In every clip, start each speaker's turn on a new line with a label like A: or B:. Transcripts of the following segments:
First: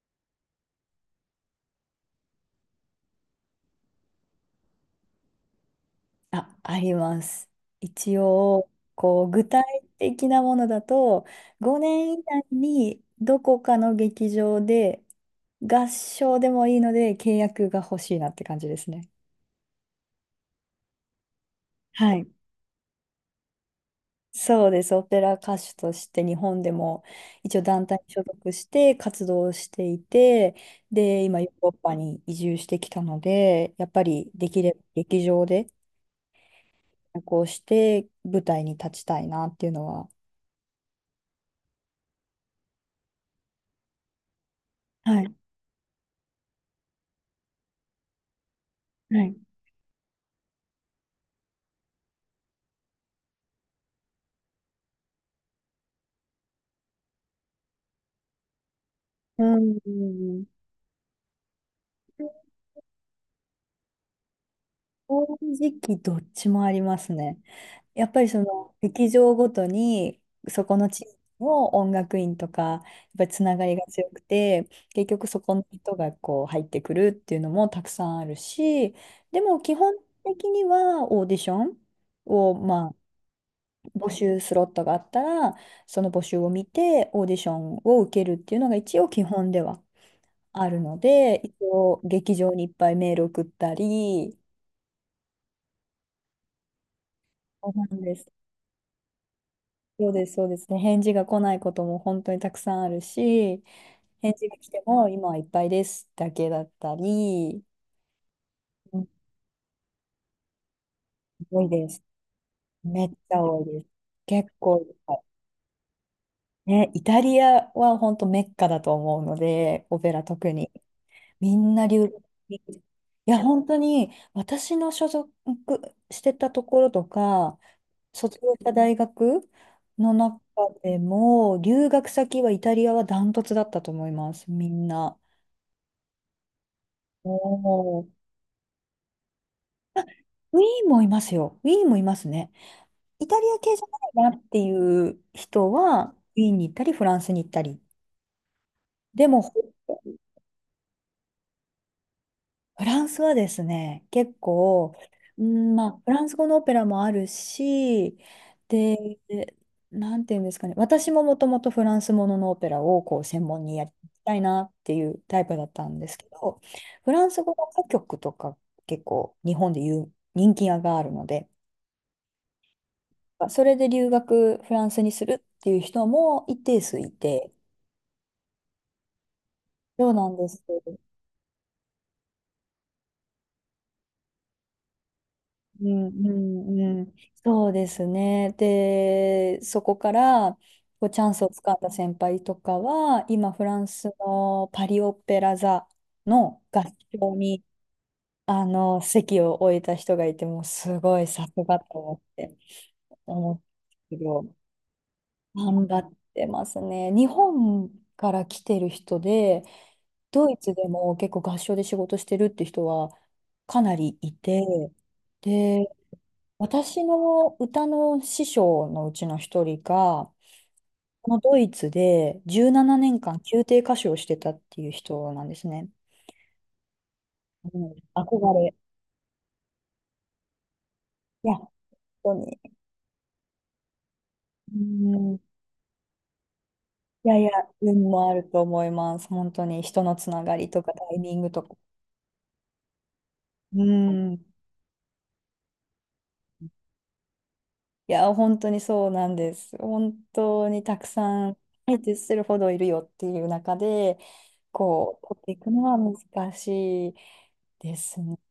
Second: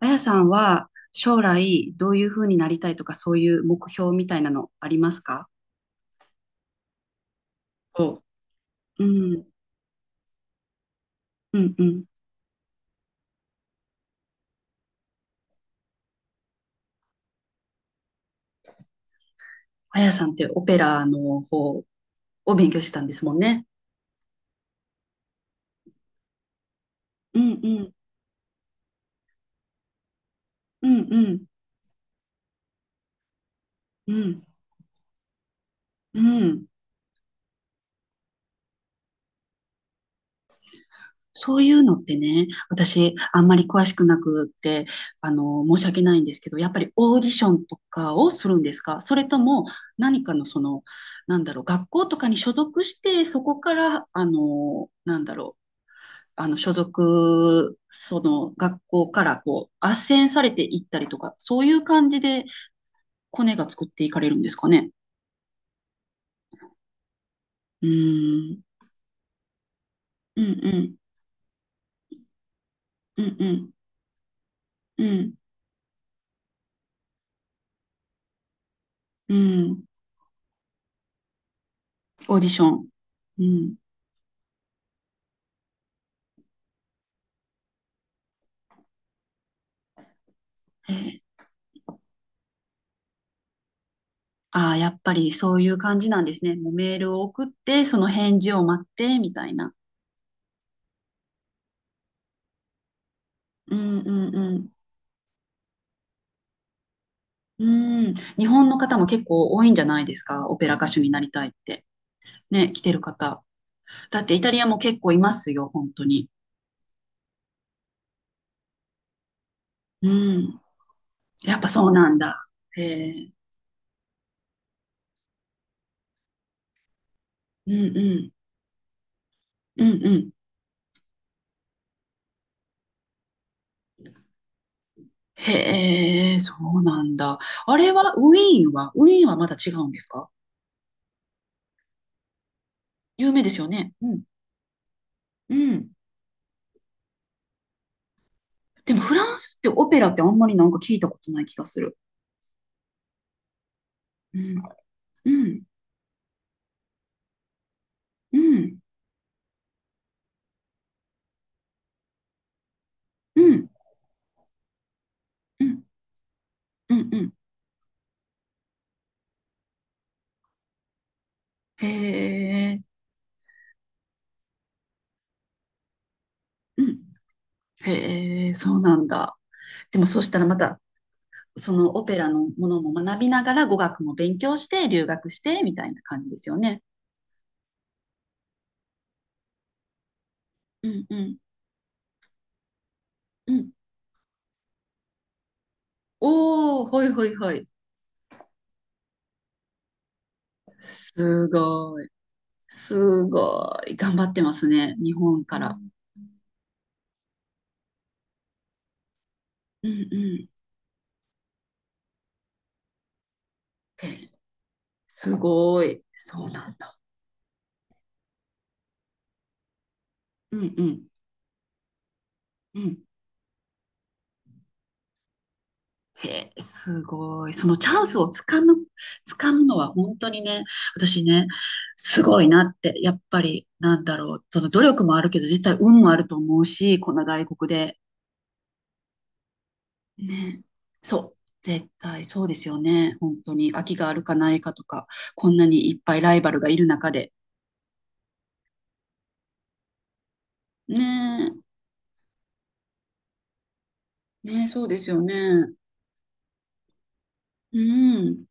A: あやさんは将来どういうふうになりたいとか、そういう目標みたいなのありますか？
B: あ、あります。一
A: そ
B: 応、
A: う。う
B: こう、
A: ん、
B: 具体的なものだと、
A: うん、うん。
B: 5年以内にどこかの劇場で合唱でもいいので契約が欲しいなって感じですね。
A: あやさんってオペラの方
B: はい。
A: を勉強してたんですもんね。
B: そうです。オペラ歌手として日本でも
A: う
B: 一
A: ん、
B: 応
A: う
B: 団
A: ん、
B: 体に所属して活動していて、
A: うん、う
B: で、今
A: ん、
B: ヨーロッパに移住してきたので、やっぱ
A: う
B: り
A: ん、
B: できれば劇場で
A: うん。
B: こうして舞台に立ちたいなっていうのは、
A: そういうのってね、私あんまり詳しくなくって、
B: は
A: あ
B: い、
A: の、申し訳ないんですけど、やっぱりオーディションとかをするんですか、それ
B: はい、
A: とも何かのその、なんだろう、学校とかに所属して、そこから、あの、なんだろう、あの、所属、その学校から
B: う
A: こう、斡旋さ
B: ん。
A: れていったりとか、そういう感じでコネが作っていかれるんですかね？
B: 正直どっちもありますね。
A: う
B: やっぱりそ
A: ーん。
B: の劇場ごとに
A: うん
B: そ
A: う
B: この
A: ん。
B: 地域の音楽院とかやっ
A: う
B: ぱり
A: ん
B: つ
A: う
B: なが
A: ん。
B: りが強くて、
A: う
B: 結局
A: ん。
B: そこの人がこう入ってくるっていうのもたくさんあるし、
A: う
B: でも基
A: ん。
B: 本的にはオーディション
A: オーディ
B: を
A: ショ
B: ま
A: ン。
B: あ、
A: うん。
B: 募集スロットがあったらその募集を見てオーディションを受けるっていうのが一応基本ではある
A: え
B: の
A: ー、
B: で、一応劇場にいっぱいメール送ったり。
A: ああ、やっぱりそういう感じなんですね。もうメールを送っ
B: そう
A: て、
B: な
A: そ
B: ん
A: の
B: です。
A: 返事を待って、みたいな。
B: そうです、そうですね。返事が来ないことも本当にたくさんあるし、
A: うんう
B: 返
A: ん
B: 事
A: う
B: が来
A: ん。
B: ても今はいっぱいですだけだったり、
A: うん。日本の方
B: う
A: も
B: ん、
A: 結構多いんじゃないですか？オペラ歌手になりたいっ
B: 多い
A: て。
B: です。
A: ね、来てる
B: めっちゃ
A: 方。
B: 多いです。
A: だってイ
B: 結
A: タリアも
B: 構いっ
A: 結構
B: ぱい。
A: いますよ、本当に。
B: ね、イタリアは本当メッカだと思うので、オ
A: う
B: ペラ特
A: ん。
B: に。み
A: やっぱ
B: ん
A: そ
B: な
A: うな
B: 留
A: ん
B: 学
A: だ。
B: に
A: へえ。
B: いや、本当に私の所属してたところとか、
A: うんうん。
B: 卒業した大学
A: うんう
B: の
A: ん。
B: 中でも、留学先はイタリアはダントツだったと思います、みんな。
A: へえ、そうなん
B: お
A: だ。あれ
B: ー、
A: は、ウィーンは、ウィーンはまだ違うんですか？
B: ウィーンもいますよ。ウィーンもいますね。イ
A: 有
B: タ
A: 名
B: リ
A: です
B: ア
A: よ
B: 系じゃ
A: ね。うん。
B: ないなっていう
A: う
B: 人
A: ん。
B: は、ウィーンに行ったり、フランスに行ったり。
A: でも、フ
B: で
A: ラン
B: も、ほ
A: スってオペラってあんまりなんか聞いたことない気がする。
B: フランスはですね、結
A: うん。
B: 構、
A: う
B: う
A: ん。
B: ん、まあ、フランス語のオペラもあるし、
A: うん。
B: で、なんていうんですかね、私ももともとフランスもののオペラをこう
A: う
B: 専門
A: ん。
B: にやりたいなっていうタイプ
A: う
B: だっ
A: ん。
B: たんですけど、
A: うん。
B: フ
A: う
B: ラン
A: ん。
B: ス語の歌曲とか結構日本でいう人気があるので、
A: へえ。
B: それで留学フランスにするっていう人も一定
A: う
B: 数
A: ん。
B: いて、
A: へえ、そうなんだ。でも、
B: そう
A: そう
B: な
A: し
B: ん
A: たら
B: で
A: ま
B: す。
A: た、そのオペラのものも学びながら語学も勉強して、留学して、み
B: う
A: たいな
B: ん、
A: 感じ
B: う
A: ですよね。
B: ん、うん、そうですね。で、そこから
A: うん
B: こう
A: う
B: チャン
A: ん
B: スをつかんだ先輩とかは、今、
A: う
B: フ
A: ん。
B: ランスのパリ・オペラ座の
A: お
B: 合
A: お、ほいほ
B: 唱
A: いほ
B: に
A: い。
B: あの席を置いた人がいて、もうすごいさ
A: す
B: すがと
A: ごい。
B: 思って
A: す
B: 思うんで
A: ごい。頑
B: す
A: 張
B: け
A: ってま
B: ど、
A: すね。日本から。
B: 頑張ってますね。日本から来てる人で、
A: うんうん。
B: ドイツでも結構合唱で仕事してるって人はかな
A: へ
B: り
A: え、
B: いて、
A: すご
B: で、
A: い。そうなんだ。
B: 私の歌の師匠のうちの一人が、
A: うんうん
B: このドイツで17
A: うん。
B: 年間宮廷歌手をしてたっていう人なんですね。
A: へえ、すごい。その
B: う
A: チ
B: ん、
A: ャンスをつ
B: 憧
A: か
B: れ。
A: む、つかむのは本当にね、私ね、
B: いや、本
A: す
B: 当
A: ごい
B: に。
A: なって、やっぱり、なんだろう、その
B: う
A: 努力もある
B: ん、
A: け
B: い
A: ど、実際運もあると思うし、こんな
B: やい
A: 外
B: や、
A: 国で
B: 運もあると思います。本当に人のつなが
A: ね。
B: りとかタイ
A: そ
B: ミ
A: う。
B: ングとか。
A: 絶対そうですよね。本当に。
B: う
A: 空きがあるか
B: ん。
A: ないかとか、こんなにいっぱいライバルがいる中で。
B: いや、本当にそうなんです。本当に
A: ね
B: たくさ
A: え。
B: ん、相手するほどいるよっていう中で、
A: ねえ、そうです
B: こ
A: よ
B: う、
A: ね。
B: 取っていくのは難しい
A: う
B: ですね。
A: ん。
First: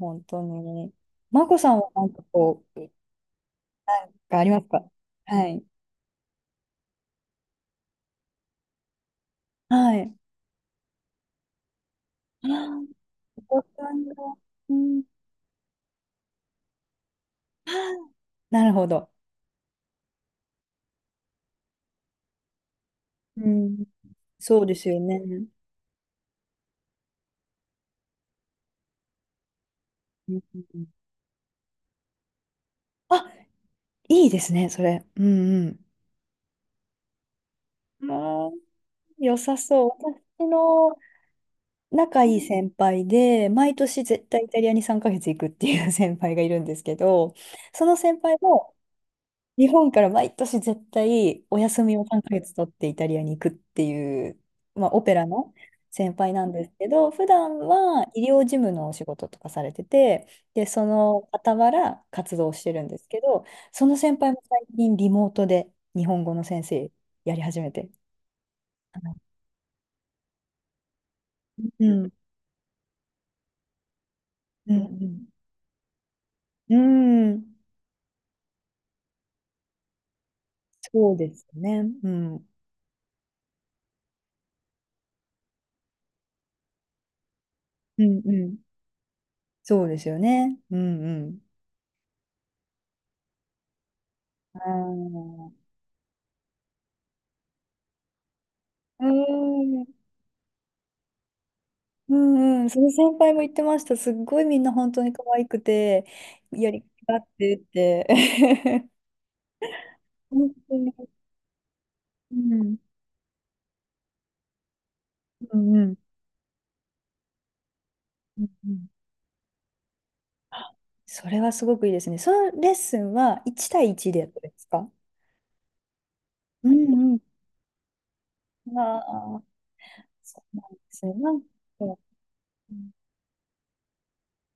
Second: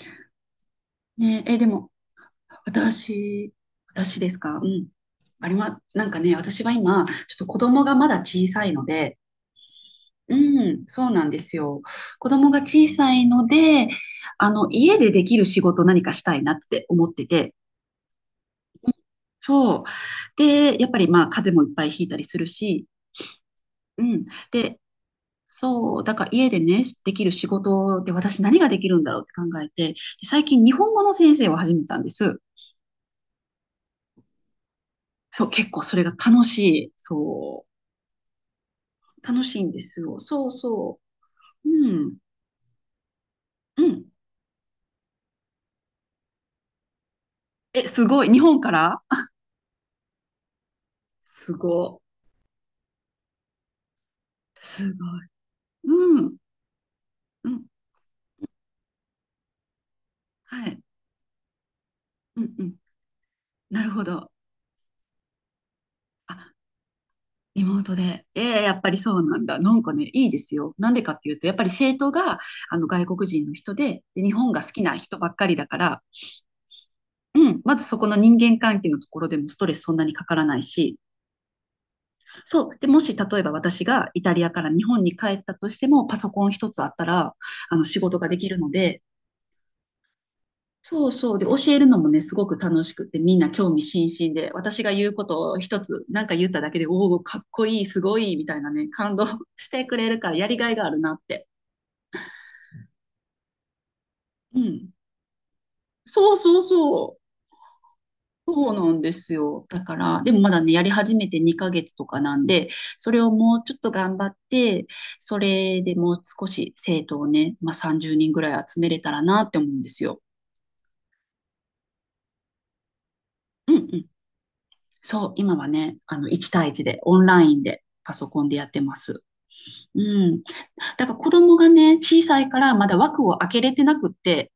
B: 本当に。
A: ね
B: マ
A: え、
B: コ
A: で
B: さん
A: も、
B: は何かこう、
A: 私、私です
B: があ
A: か？
B: りま
A: う
B: すか？
A: ん。あ
B: は
A: り
B: い。
A: ま、なんかね、私は今、ちょっと子供がまだ小さいので、
B: はい。
A: うん、そうなんですよ。子
B: あ
A: 供が
B: ー、
A: 小さいの
B: お子
A: で、
B: さんが、
A: あの、
B: う
A: 家
B: ん。
A: でできる仕事何かしたいなって思ってて、
B: なるほど。
A: そう。で、やっぱりまあ風邪もいっぱいひいたりするし、
B: うん。
A: うん。
B: そうで
A: で、
B: すよね。
A: そう、だから家でね、できる仕事で私何ができるんだろうって考えて、で
B: うん、
A: 最近日
B: うん、
A: 本語の先生を始めたんです。
B: あ、いいですね、それ。う
A: そう、結
B: ん、
A: 構それが楽しい。そ
B: うん。ああ、
A: う、
B: 良
A: 楽し
B: さ
A: いんで
B: そう。
A: すよ。そ
B: 私
A: う
B: の
A: そう。うん、
B: 仲いい先輩で、毎
A: う
B: 年
A: ん。
B: 絶対イタリアに3ヶ月行くっていう 先輩がいるんですけど、
A: え、
B: その
A: す
B: 先
A: ごい。
B: 輩
A: 日本か
B: も
A: ら
B: 日本から毎年絶 対
A: す
B: お休み
A: ご
B: を3ヶ月取ってイタリアに行くっていう、
A: い。
B: まあ、
A: すごい。
B: オペラの先
A: う
B: 輩
A: ん、
B: なんですけど、普
A: う
B: 段
A: ん。
B: は医療事務のお仕事とかされてて、で、
A: はい。
B: その傍ら活
A: う
B: 動
A: ん、
B: し
A: う
B: て
A: ん。
B: るんですけど、
A: な
B: そ
A: る
B: の
A: ほ
B: 先
A: ど。
B: 輩も最近リモートで日本語
A: あ、
B: の先生やり始
A: リ
B: め
A: モー
B: て。
A: トで。ええ、やっぱりそうなんだ。なんかね、いいですよ。なんでかっていうと、やっぱり
B: う
A: 生徒
B: ん、
A: があの外国人の人で、で、日本が好
B: う
A: きな人
B: ん、
A: ばっかりだから、
B: うん、う
A: う
B: ん、
A: ん、まずそこの人間関係のところでもストレスそんなにかからないし、
B: そうですね。うん、
A: そう。で、もし例えば私がイタリアから日本に帰ったとしても、パソコン一つあったら、あの仕
B: う
A: 事
B: ん、
A: がで
B: う
A: きる
B: ん。
A: ので、
B: そうですよね。うん、
A: そ
B: う
A: うそう。
B: ん。
A: で、教えるのもね、すごく楽しくて、みんな興味津々で、
B: あ
A: 私が言うことを
B: ー、
A: 一つ、なんか言っただけで、おお、かっこいい、すごい、みたいなね、
B: う
A: 感動 して
B: ん。
A: くれるから、やりがいがあるなって。
B: うん、うん、その先輩も言ってました。すっごい
A: う
B: みんな
A: ん。
B: 本当に可愛くて、
A: そうそう
B: やりがい
A: そ
B: が
A: う。
B: あってって。
A: そうなんですよ。だから、でもま
B: 本
A: だね、
B: 当
A: やり
B: に。
A: 始めて2ヶ月とかな
B: う
A: んで、
B: ん。
A: それをもうちょっと頑張って、そ
B: うん、
A: れ
B: う
A: で
B: ん。
A: もう少し生徒をね、まあ、30人ぐ
B: うん、
A: らい
B: う
A: 集
B: ん、
A: めれたらなって思うんですよ。
B: それはすごくいいですね。そのレッスンは1
A: うんう
B: 対
A: ん。
B: 1でやったんですか？
A: そう、今はね、あの、1対
B: う
A: 1で、
B: ん、
A: オ
B: う
A: ンラインで、パソコンでやっ
B: ん。
A: てま
B: あ
A: す。
B: あ、
A: うん。
B: そうなんです
A: だか
B: ね。
A: ら子
B: なんか、
A: 供がね、小さいからまだ枠を開けれてなくって、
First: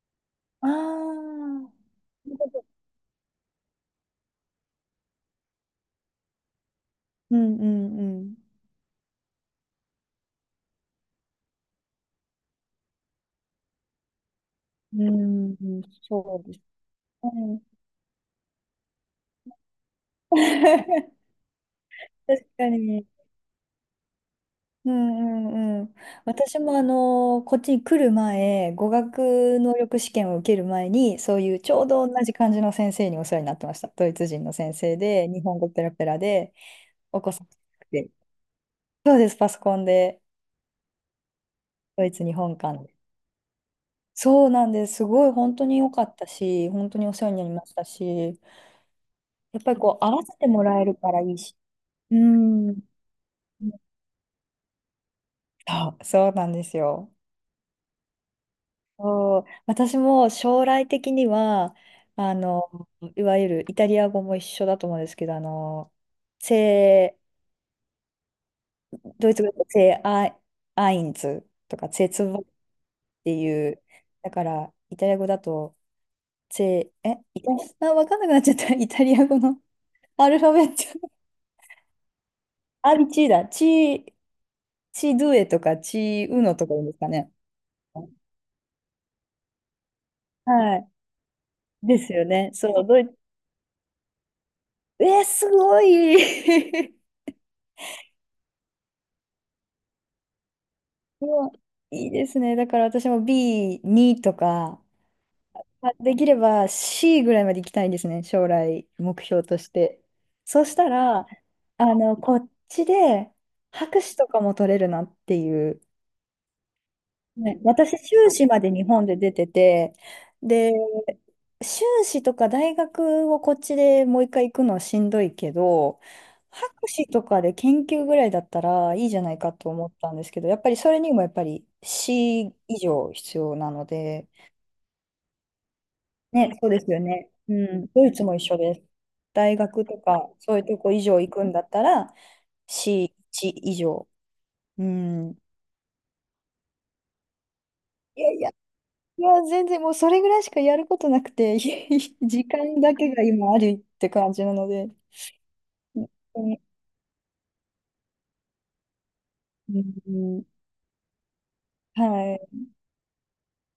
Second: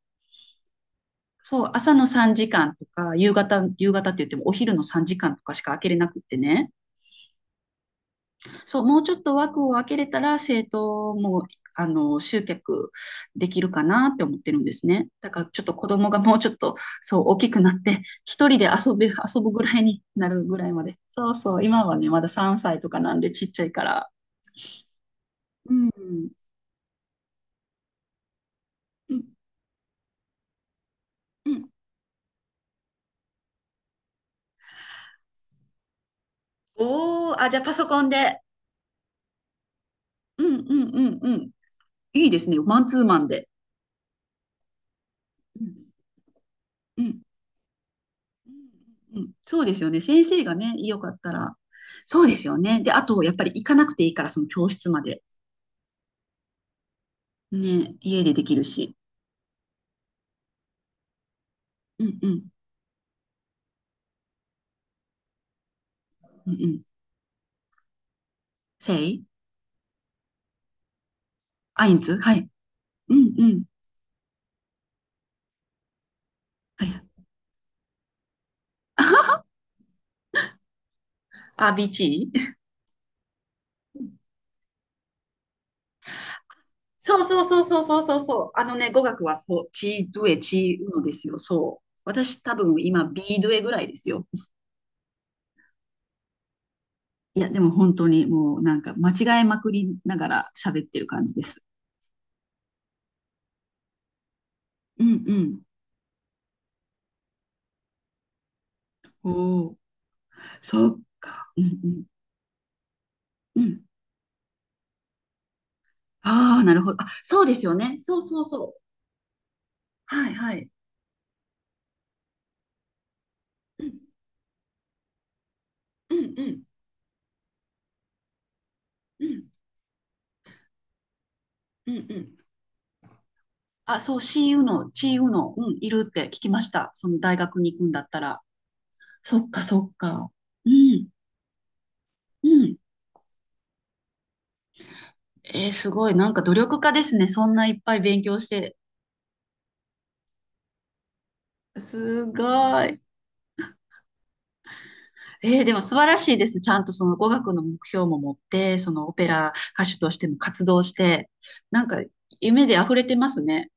B: ああ、
A: そう、朝の3
B: なるほ
A: 時
B: ど、
A: 間とか、夕方、夕方って言ってもお昼の3時間とかしか開けれなくってね。
B: うん、うん、うん。
A: そう、もうちょっと枠を開けれたら、生徒も、あの、集客できるかなって思ってるんですね。
B: う
A: だから
B: ん、
A: ちょっと子供がもう
B: そう
A: ちょ
B: で
A: っ
B: すね。
A: と、そう、大きくなって、一人で遊ぶぐらいになるぐらいまで。そうそう、今はね、まだ
B: 確
A: 3
B: か
A: 歳とか
B: に。
A: なんでちっちゃいから。
B: うん、う
A: う
B: ん、うん。
A: ん。
B: 私もあの、こっちに来る前、語
A: うん。
B: 学能力試験を受ける前に、そう
A: う
B: いう
A: ん。
B: ちょうど同じ感じの先生にお世話になってました。ドイツ人の先生で、日本語ペラペラで、お子
A: おー、
B: さ
A: あ、
B: ん
A: じゃあパソコン
B: で。
A: で？
B: そうです、パソコンで、
A: うんうんうんうん。
B: ドイツ、
A: いい
B: 日
A: です
B: 本
A: ね。
B: 間
A: マン
B: で。
A: ツーマンで。
B: そうなんです。すごい本
A: う
B: 当に
A: ん
B: 良かったし、本当
A: う
B: にお
A: ん
B: 世話になりましたし、
A: うんうん。そ
B: やっ
A: う
B: ぱ
A: で
B: り
A: すよ
B: こ
A: ね。
B: う、合わ
A: 先
B: せ
A: 生
B: て
A: が
B: も
A: ね、
B: らえる
A: よか
B: か
A: っ
B: ら
A: た
B: いい
A: ら。
B: し。う
A: そうですよね。
B: ん。
A: で、あと、やっぱり行かなくていいから、その教室まで。
B: そう、そうなんですよ。
A: ね、家でできるし。
B: そう、私も将来的には、
A: うんう
B: あ
A: ん
B: の、いわゆるイタリア語も一緒だと思うんですけど、あの、
A: うんうん。
B: セ
A: せ
B: ー、
A: い
B: ドイツ語でセーアイ、アインズと
A: ア
B: か、
A: イン
B: セー
A: ツ。
B: ツ
A: は
B: ボっ
A: い。う
B: て
A: んうん。
B: いう、だから、イタリア語だと、
A: は
B: セ
A: い。
B: ー、え、イタリア、あ、わかんなくなっちゃった。イタリア語 のアルファベット。
A: あ、ビーチー。
B: アリチーだ。ー、チードゥエとか、チーウノとか言うんですか
A: そう
B: ね。
A: そうそうそうそうそうそう。あのね、語学はそう、チードゥエ、
B: は
A: チー
B: い。
A: ウノですよ。そう。
B: ですよ
A: 私
B: ね。
A: 多分
B: そう、ド
A: 今、
B: イツ、
A: ビードゥエぐらいですよ。
B: えーすごい
A: いや、でも本当にもうなんか間違えまくりながら喋ってる感
B: う
A: じで
B: わ、
A: す。
B: いいですね。だから私も B2 とか、
A: うんうん。
B: まあできれば C ぐらいまで行きたいんですね。将来目標と
A: お
B: し
A: お、
B: て。そうし
A: そ
B: た
A: っ
B: ら、
A: か。うん
B: あ
A: うん。
B: の、こっちで
A: うん。
B: 博士とかも取れるなっていう、
A: ああ、なるほど。あ、そうで
B: ね、
A: すよね。
B: 私、
A: そう
B: 修
A: そう
B: 士ま
A: そ
B: で
A: う。
B: 日本で出てて、
A: はいはい。
B: で、修士とか大学をこっち
A: うん
B: でもう一回行くのはしんどいけど、
A: うんうん
B: 博士とかで研究ぐらいだったらいいじゃ
A: う
B: ない
A: ん
B: かと思ったんですけど、やっぱりそれにもやっぱり
A: うんうん。
B: C 以上必要なの
A: あ、そう、
B: で、
A: シーウの、チーウの、うん、いるって聞き
B: ね、
A: ま
B: そ
A: し
B: うで
A: た。
B: すよ
A: その
B: ね。
A: 大
B: う
A: 学に行く
B: ん、
A: んだっ
B: ドイ
A: た
B: ツも
A: ら。
B: 一緒です。
A: そっ
B: 大
A: かそ
B: 学
A: っ
B: とか
A: か。
B: そういう
A: う
B: とこ以
A: ん
B: 上行くんだったら
A: うん。
B: C1 以上。うん。
A: えー、すごい。なんか努力家ですね。そんないっぱい
B: い
A: 勉
B: や
A: 強
B: い
A: し
B: や、
A: て。
B: 全然もうそれぐらいしかやることなくて、
A: すご
B: 時間だ
A: い。
B: けが今あるって感じなので、
A: えー、でも素晴
B: 本
A: らしい
B: 当
A: です。
B: に、
A: ちゃんとその語学の目標も持って、そのオペラ
B: う
A: 歌手としても
B: ん、
A: 活動して、なんか
B: はい。
A: 夢で溢れてますね。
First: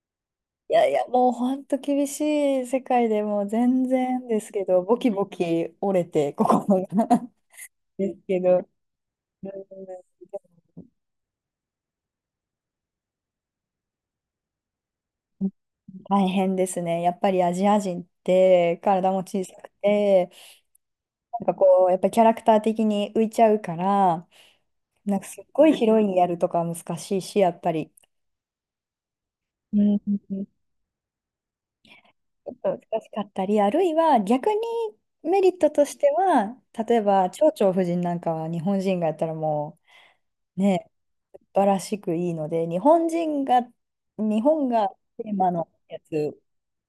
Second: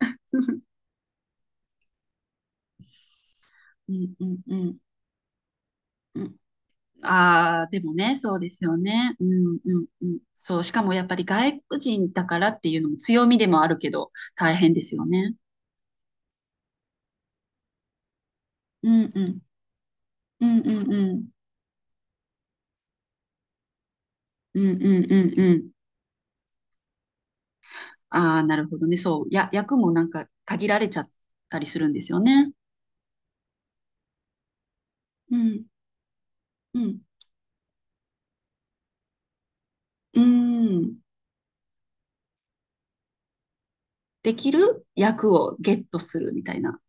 B: いやいや、もう本当厳しい世界でもう全
A: うんう
B: 然で
A: ん
B: す
A: う
B: け
A: ん
B: ど、ボキボキ折れ
A: う
B: て、
A: ん。
B: 心が
A: ああ、でも ね、
B: です
A: そう
B: け
A: で
B: ど、
A: すよね。う
B: う
A: んうんうん。そう、しかもやっぱり外国人だからっていうのも強みでもあるけど、大変ですよね。
B: ん、大変ですね。やっぱりアジア人って
A: う
B: 体
A: ん
B: も
A: うん。
B: 小さくて、
A: うんうんうん。
B: なんかこう、やっぱりキャラクター的に浮いちゃうから、
A: うんうん
B: なん
A: う
B: か
A: ん
B: すっ
A: う
B: ご
A: ん。
B: いヒロインやるとかは難しいし、やっぱり。
A: ああ、なるほどね。そう。役
B: う
A: もなんか
B: ん、
A: 限られちゃったりするんですよ
B: ちょ
A: ね。
B: っと難しかったり、あるいは逆に
A: う
B: メリッ
A: ん。
B: トとしては、
A: う
B: 例
A: ん。
B: えば蝶々夫人なんかは日本人がやったらも
A: う
B: うね、
A: ん。
B: 素晴らしくいいので、日本人が、
A: で
B: 日
A: き
B: 本
A: る
B: がテー
A: 役
B: マ
A: を
B: の
A: ゲッ
B: や
A: トする
B: つ、
A: みたいな。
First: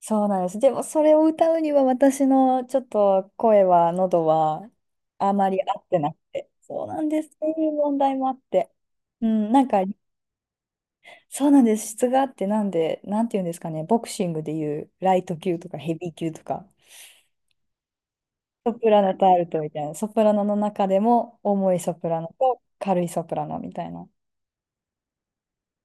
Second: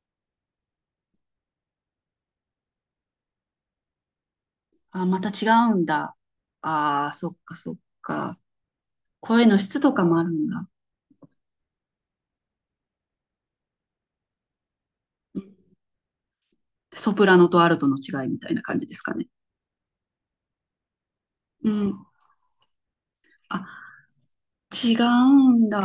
B: そうなんです。でもそれを歌うには私のちょっと声は、喉は
A: あ、また
B: あ
A: 違
B: まり
A: う
B: 合
A: ん
B: ってな
A: だ。
B: くて、そうな
A: あ
B: ん
A: あ、
B: で
A: そ
B: す。
A: っ
B: そう
A: か
B: い
A: そ
B: う
A: っ
B: 問題もあ
A: か。
B: って。う
A: 声
B: ん、
A: の
B: なんか、
A: 質とかもあるんだ。
B: そうなんです。質があって、なんで、なんていうんですかね、ボクシングでいうライト
A: うん。
B: 級とかヘビー級とか。
A: ソプラノとアルトの違いみたいな
B: ソ
A: 感じ
B: プ
A: です
B: ラ
A: か
B: ノ
A: ね？
B: とアルトみたいな。ソプラノの中でも
A: う
B: 重い
A: ん。
B: ソプラノと軽いソプラノ
A: あ、
B: みたいな。
A: 違うんだ。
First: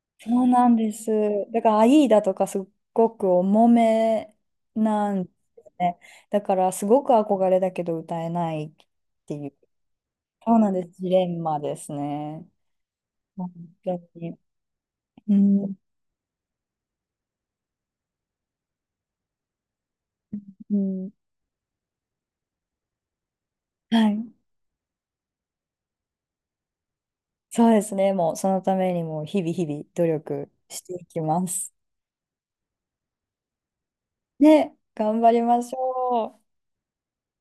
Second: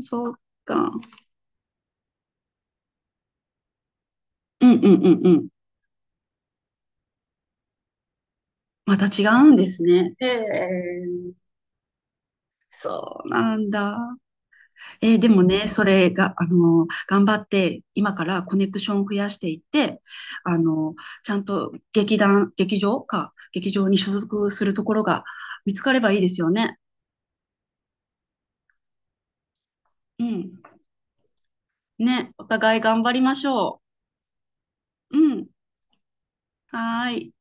A: そっ
B: そうなん
A: か。
B: です。だから、アイーダとかすっごく重め
A: うんうんう
B: な
A: ん
B: ん
A: う
B: で
A: ん。
B: すね。だから、すごく憧れだけど歌えないっ
A: また違
B: てい
A: うん
B: う。
A: ですね。へ
B: そうなんです。ジレ
A: え、
B: ンマですね。
A: そう
B: 本
A: なん
B: 当
A: だ。
B: に。
A: で
B: う
A: もね、
B: ん、
A: それが、あの、頑張って、今からコネクションを増やしていって、あ
B: う
A: の、
B: ん。
A: ちゃんと劇場か、劇場に
B: は
A: 所
B: い。
A: 属するところが見つかればいいですよね。
B: そうですね。もう、そのためにも、日々日々努
A: う
B: 力
A: ん。
B: していきます。
A: ね、お互い頑張りましょ
B: ね、
A: う。
B: 頑
A: う
B: 張り
A: ん。
B: ましょう。
A: はーい。